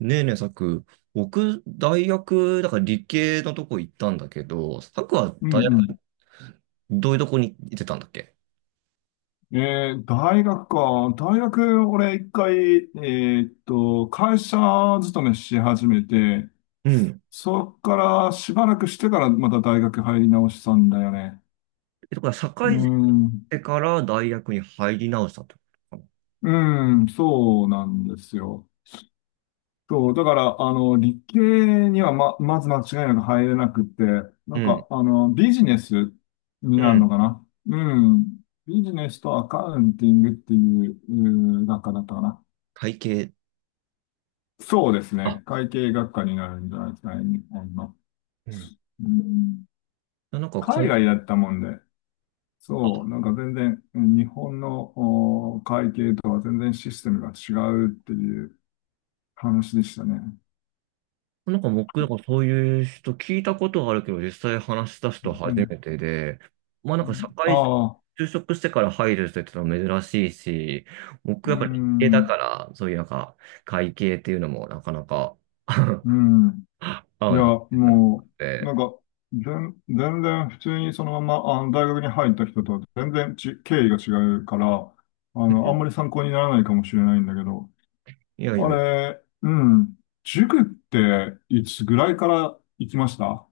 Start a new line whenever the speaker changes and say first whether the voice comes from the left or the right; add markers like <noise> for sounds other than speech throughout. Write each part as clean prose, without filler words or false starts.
right: ねえねえ、さく、僕、大学、だから理系のとこ行ったんだけど、さくは
left: う
right: 大学、
left: ん
right: どういうとこに行ってたんだっけ？
left: 大学か。大学、俺一回、会社勤めし始めて、
right: うん。
left: そっからしばらくしてからまた大学入り直したんだよね。
right: え、だから、社
left: う
right: 会人し
left: ん。
right: てから大学に入り直したってことか
left: うん、そうなんですよ。そう、だから、理系にはまず間違いなく入れなくって、
right: な。うん。
left: ビジネスに
right: う
left: なる
right: ん。
left: のかな。うん。ビジネスとアカウンティングっていう、うん学科だったかな。
right: 会計？
left: そうです
right: あ、
left: ね。会計学科になるんじゃないですかね、日本の。
right: うん。
left: うん
right: なんか
left: 海
right: 会、
left: 外
right: あ
left: だったもんで、そう、なんか全然、うん日本のお会計とは全然システムが違うっていう話でしたね。
right: なんか僕、なんかそういう人聞いたことはあるけど、実際話し出す人は
left: う
right: 初め
left: ん。
right: てで、まあなんか社
left: あ
right: 会、
left: あ、
right: 就職してから入る人ってのは珍しいし、僕や
left: う
right: っぱり理系だ
left: ん、
right: から、そういうなんか会計っていうのもなかなか
left: う
right: <laughs>
left: ん。
right: 合
left: い
right: う
left: や、
right: なってなく
left: もう、
right: て、
left: 全然普通にそのまま、大学に入った人とは全然ち、経緯が違うから、
right: う
left: あんま
right: ん。
left: り参考にならないかもしれないんだけど、
right: いやいや
left: あ
right: いや、
left: れ、うん。塾っていつぐらいから行きました？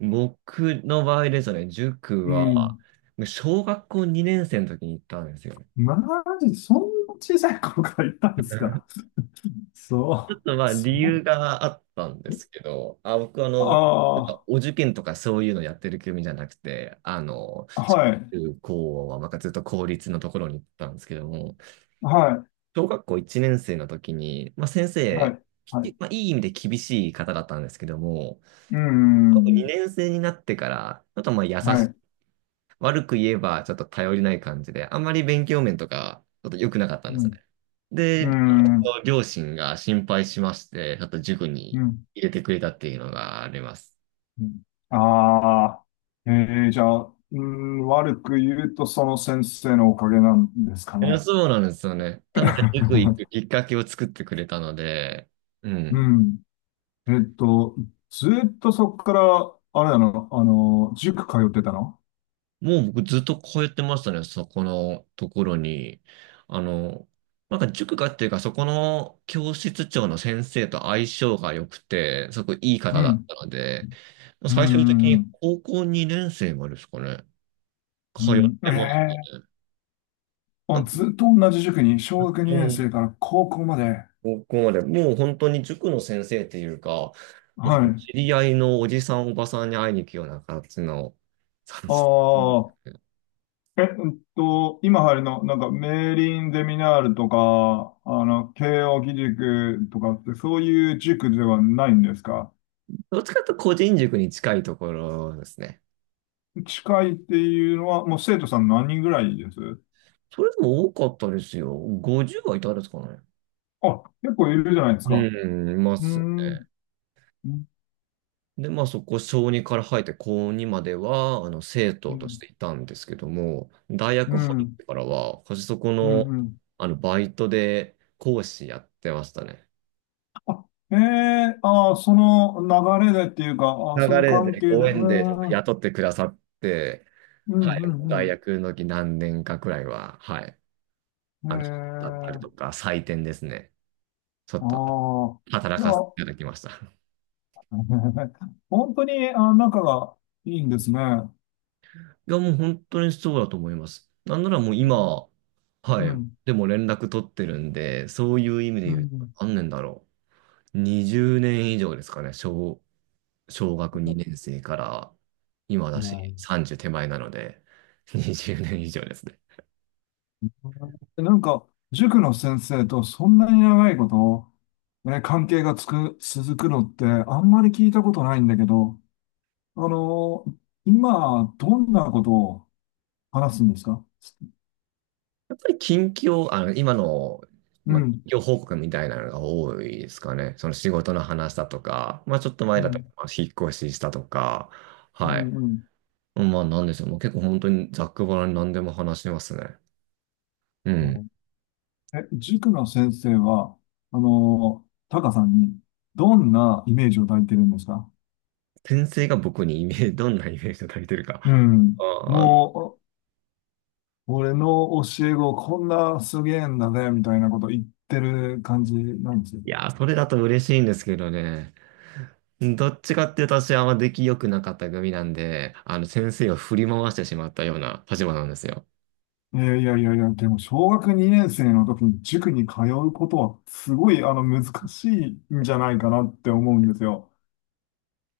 right: 僕の場合ですね、塾
left: う
right: は
left: ん。
right: 小学校2年生の時に行ったんですよね。
left: マジ、そんな小さい頃から行ったんですか？
right: ちょ
left: そ
right: っ
left: う。
right: とまあ
left: そ
right: 理
left: う。
right: 由があったんですけど、あ、僕あの、なんか
left: あ
right: お受験とかそういうのやってる組じゃなくて、あの、小
left: あー、はい、
right: 中高はまあずっと公立のところに行ったんですけども、
left: は
right: 小学校1年生の時に、まあ、先
left: い、は
right: 生、
left: い、はい。
right: まあ、いい意味で厳しい方だったんですけども、
left: うん、
right: 2年生になってから、ちょっとまあ
left: はい、
right: 悪く言えばちょっと頼りない感じで、あんまり勉強面とか、ちょっと良くなかったんで
left: う
right: すね。
left: ん、う
right: で、あ
left: ん、う
right: の両親が心配しまして、ちょっと塾
left: ん、
right: に入れてくれたっていうのがあります。
left: うん。ああー、じゃあ、うん、悪く言うとその先生のおかげなんですか
right: いや、
left: ね。
right: そうなんですよね。ただ、塾行くき
left: <laughs>
right: っかけを作ってくれたので、う
left: う
right: ん。
left: ん。えっと、ずっとそこから、あれだな、塾通ってたの？
right: もう僕ずっと通ってましたね、そこのところに。あの、なんか塾がっていうか、そこの教室長の先生と相性が良くて、すごくいい
left: う
right: 方だっ
left: ん。
right: たので、
left: う
right: 最終的
left: ん、う
right: に
left: ん、
right: 高校2年生までですかね、
left: う
right: 通っ
left: ん。
right: てまし
left: え
right: たね。
left: え
right: な
left: あ、
right: んか
left: ずっと同じ塾に、小学
right: も
left: 2年生
right: う
left: から高校まで。
right: 高校まで、もう本当に塾の先生っていうか、なんか
left: はい。
right: 知り合いのおじさんおばさんに会いに行くような形の、そうです。
left: ああ、え、うんと、今入るの、なんか、メーリンゼミナールとか、慶応義塾とかって、そういう塾ではないんですか？
right: どっちかというと個人塾に近いところですね。
left: 近いっていうのは、もう生徒さん何人ぐらいです？
right: それでも多かったですよ。50はいたですかね。
left: あ、結構いるじゃないです
right: う
left: か。
right: ん、いま
left: うー
right: すね。
left: ん。う
right: で、まあそこ、小2から入って高2までは、あの、生徒としてい
left: ん
right: たんですけども、大
left: う
right: 学入っ
left: ん、
right: てからは、私そこ
left: うん、
right: の、
left: うん。
right: あの、バイトで講師やってましたね。
left: ええああ、その流れでっていうか、ああ、
right: 流
left: その
right: れ
left: 関
right: で
left: 係で、う
right: ご縁でちょっと
left: ん、うん、
right: 雇ってくださって、
left: うん、
right: はい、もう
left: う
right: 大
left: ん。
right: 学の時何年かくらいは、はい、あの、だったりと
left: ええ
right: か、採点ですね。ちょ
left: あ
right: っと
left: あ、
right: 働
left: じゃ
right: かせて
left: あ、
right: いただきました。
left: <laughs> 本当に、あ、仲がいいんですね。
right: いや、もう本当にそうだと思います。なんならもう今、は
left: う
right: い、
left: ん、
right: でも連絡取ってるんで、そういう意味で
left: う
right: 言うと、
left: ん。
right: 何年だろう。20年以上ですかね、小学2年生から今
left: い
right: だし、
left: や
right: 30手前なので、20年以上ですね。
left: なんか、塾の先生とそんなに長いこと、ね、関係がつく、続くのって、あんまり聞いたことないんだけど、あの、今、どんなことを話すんですか？
right: やっぱり近況、あの、今の、
left: う
right: まあ、
left: ん、
right: 近況報告みたいなのが多いですかね。その仕事の話だとか、まあちょっと前
left: う
right: だと、
left: ん、
right: まあ引っ越ししたとか、
left: う
right: はい。
left: ん、うん。
right: まあなんでしょう。もう結構本当にざっくばらんに何でも話してますね。う
left: なる
right: ん。
left: ほど。え、塾の先生は、タカさんにどんなイメージを抱いてるんですか？
right: 先生が僕にイメージ、どんなイメージを抱いてるか。
left: うん。
right: あー、
left: もう、俺の教え子こんなすげえんだぜ、みたいなこと言ってる感じなんですよ。
right: いやー、それだと嬉しいんですけどね。どっちかっていうと私はあんま出来良くなかった組なんで、あの先生を振り回してしまったような立場なんですよ。
left: いやいやいやいや、でも小学2年生の時に塾に通うことはすごいあの難しいんじゃないかなって思うんですよ。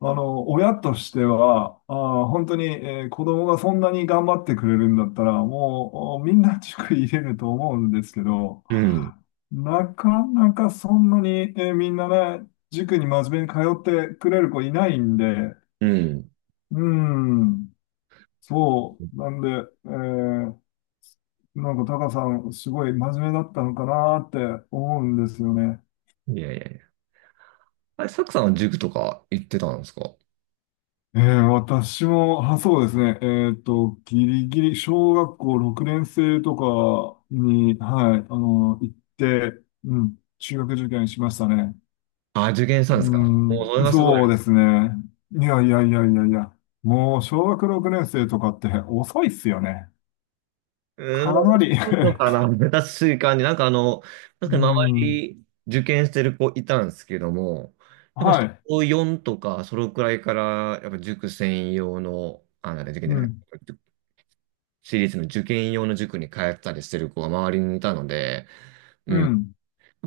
left: 親としては、本当に、子供がそんなに頑張ってくれるんだったら、もうみんな塾入れると思うんですけど、
right: うん。
left: なかなかそんなに、みんなね、塾に真面目に通ってくれる子いないんで、
right: うん。
left: うん、そう、なんで、えーなんかタカさん、すごい真面目だったのかなって思うんですよね。
right: いやいやいや。あれ、サクさんは塾とか行ってたんですか？
left: 私も、あ、そうですね。ギリギリ、小学校6年生とかに、はい、行って、うん、中学受験しましたね。
right: あ、受験したんです
left: う
right: か？もう
left: ん、
right: それがすごい。
left: そうですね。いやいやいやいやいや、もう小学6年生とかって遅いっすよね。
right: うーん、
left: か
right: そ
left: なり
right: ういうの
left: <laughs>
right: かな。
left: か、
right: 確かになんかあの、確か
left: う
right: に周
left: ん、
right: り受験してる子いたんですけども、やっぱ
left: はい、
right: 小4とかそのくらいから、やっぱ塾専用の、あ、なんだ、受験じ
left: う
right: ゃない、
left: ん、
right: 私立の受験用の塾に通ったりしてる子が周りにいたので、う
left: う
right: ん。やっ
left: ん、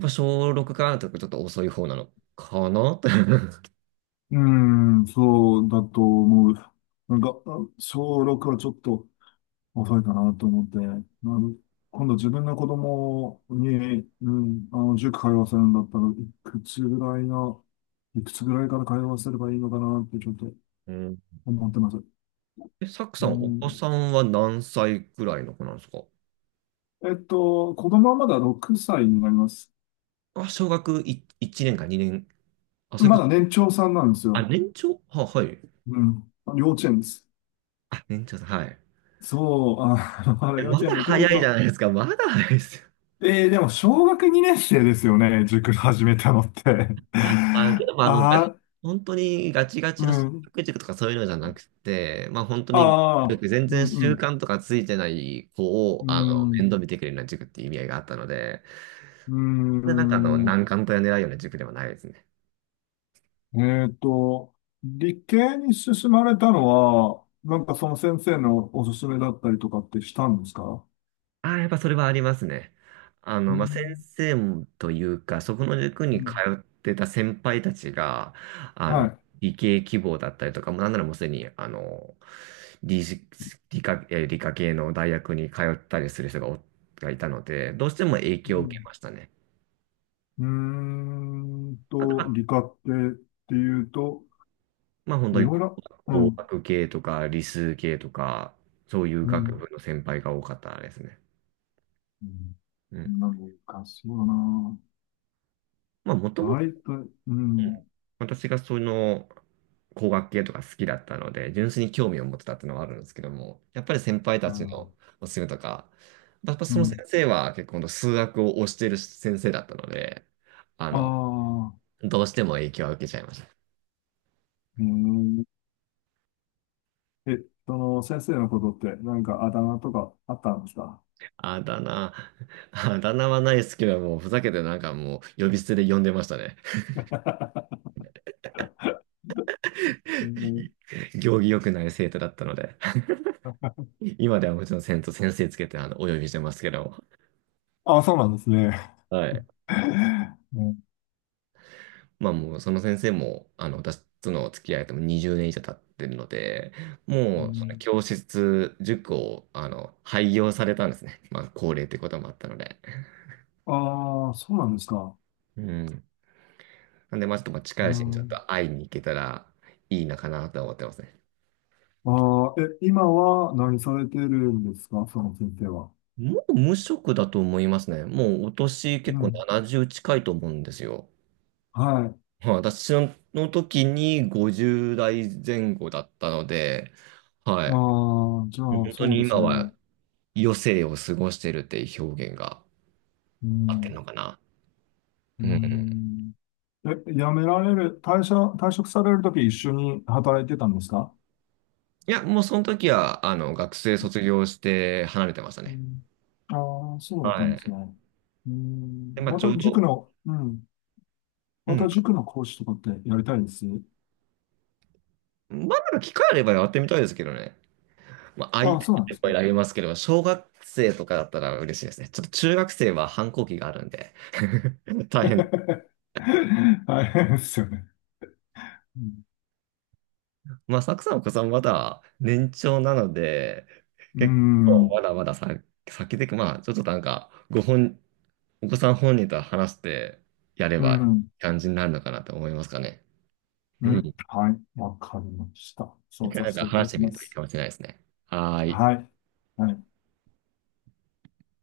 right: ぱ小6からとかちょっと遅い方なのかなって。<laughs>
left: うん、そうだと思う。小6はちょっと、遅いかなと思って、ん今度自分の子供に、うん、塾通わせるんだったら、くつぐらいの、いくつぐらいから通わせればいいのかなってちょっと
right: うん。
left: 思ってます。
right: え、サク
left: う
right: さん、お子
left: ん、
right: さんは何歳くらいの子なんですか？
left: えっと、子供はまだ6歳になります。
right: あ、小学1、一年か2年。あ、そうい
left: ま
right: う
left: だ
right: こと。
left: 年長さんなんです
right: あ、
left: よ。
right: 年長は、はい。
left: うん。幼稚園です。
right: あ、年長さん、はい。
left: そう、あ、<laughs> ま
right: え、
left: だ幼
right: ま
left: 稚園
right: だ
left: で
right: 早
left: 今
right: いじゃ
left: 度。
right: ないですか。まだ早いですよ。
left: でも小学2年生ですよね、塾始めたのって。
right: まあ、けど、
left: <laughs>
right: まあ、あの、
left: ああ、
right: 本当にガチガ
left: う
right: チの進
left: ん。
right: 学塾とかそういうのじゃなくて、まあ、本当に
left: ああ、
right: 全
left: う
right: 然習
left: ん
right: 慣とかついてない子を、
left: う
right: あの、
left: ん、
right: 面倒見てくれるような塾っていう意味合いがあったので、
left: う
right: で、なんかあの、
left: ん、
right: 難関とや狙うような塾ではないですね。
left: えっと、理系に進まれたのは、なんかその先生のおすすめだったりとかってしたんですか？
right: ああ、やっぱそれはありますね。あ
left: う
right: の、まあ、先
left: ん、
right: 生というか、そこの塾
left: う
right: に通
left: ん、
right: ってた先輩たちが、あ
left: は
right: の、
left: い。
right: 理系希望だったりとか、もうなんならもうすでに、あの、理、理科系の大学に通ったりする人ががいたので、どうしても影
left: う
right: 響を受け
left: ん、
right: ましたね。
left: うーん
right: あと
left: と、
right: は、
left: 理科系っていうと、
right: まあ、本
left: い
right: 当に
left: ろいろ、う
right: 工
left: ん、
right: 学系とか理数系とか、そういう
left: う
right: 学
left: ん、
right: 部の先輩が多かったですね。
left: うん、
right: うん。
left: なんかそうだな。
right: まあ、もとも
left: あいたい、う
right: うん
left: ん、
right: 私がその工学系とか好きだったので、純粋に興味を持ってたっていうのはあるんですけども、やっぱり先輩た
left: う
right: ちの
left: ん、
right: おすすめとか、やっぱ
left: う
right: その先
left: ん、
right: 生は結構数学を推している先生だったので、あ
left: あ
right: の、
left: あ、
right: どうしても影響を受けちゃいました。
left: うん。え、その先生のことって何かあだ名とかあったんですか？
right: あだ名、はないですけども、ふざけてなんかもう呼び捨てで呼んでましたね。
left: <laughs> うん、
right: <laughs> 行儀良くない生徒だったので、今ではもちろん先生先生つけてお呼びしてますけど、
left: <laughs> あ、そうなんですね。
right: はい。
left: <laughs> うん
right: まあもうその先生も、あの、私との付き合いとも20年以上経ってるので、
left: う
right: もうその
left: ん。
right: 教室、塾を、あの、廃業されたんですね。まあ、高齢ってこともあったので。
left: ああ、そうなんですか。
right: うん。なんで、まあちょっとまあ近
left: う
right: いうちにちょっと
left: ん、
right: 会いに行けたらいいなかなとは思ってますね。
left: ああ、え、今は何されてるんですかその先生は。
right: もう無職だと思いますね。もうお年結
left: う
right: 構
left: ん。
right: 70近いと思うんですよ。
left: はい。
right: はい、私の時に50代前後だったので、は
left: ああ、じゃ
right: い。<laughs>
left: あ、
right: 本当
left: そう
right: に
left: です
right: 今
left: ね。
right: は余生を過ごしてるっていう表現が
left: う
right: 合ってる
left: ん。
right: のかな。
left: う
right: うん。
left: ん。え、辞められる、退社、退職されるとき一緒に働いてたんですか？
right: いや、もうその時は、あの、学生卒業して離れてました
left: う
right: ね。
left: ん。ああ、そうだった
right: は
left: んです
right: い。
left: ね。う
right: で、
left: ん。
right: まあ、
left: ま
right: ちょ
left: た
right: う
left: 塾
right: ど、
left: の、うん。
right: う
left: ま
right: ん。
left: た塾の講師とかってやりたいです。
right: まあ、なんか機会あればやってみたいですけどね。まあ、相
left: ああ、
right: 手が
left: そうなん
right: い
left: で
right: っ
left: す
right: ぱ
left: ね。
right: いあますけど、小学生とかだったら嬉しいですね。ちょっと中学生は反抗期があるんで <laughs> 大変。
left: <laughs> 大変ですよね。うん。
right: まあ、サクさん、お子さんまだ年長なので、
left: う
right: 結構
left: ん。
right: まだまださ、先で、まあ、ちょっとなんか、お子さん本人と話してやれ
left: う
right: ばい
left: ん
right: い感じになるのかなと思いますかね。
left: う
right: うん。
left: んはい。わかりました。
right: 一
left: そう
right: 回
left: さ
right: なん
left: せ
right: か
left: ていた
right: 話
left: だ
right: して
left: き
right: み
left: ま
right: るといい
left: す。
right: かもしれないですね。はーい。
left: はい。はい。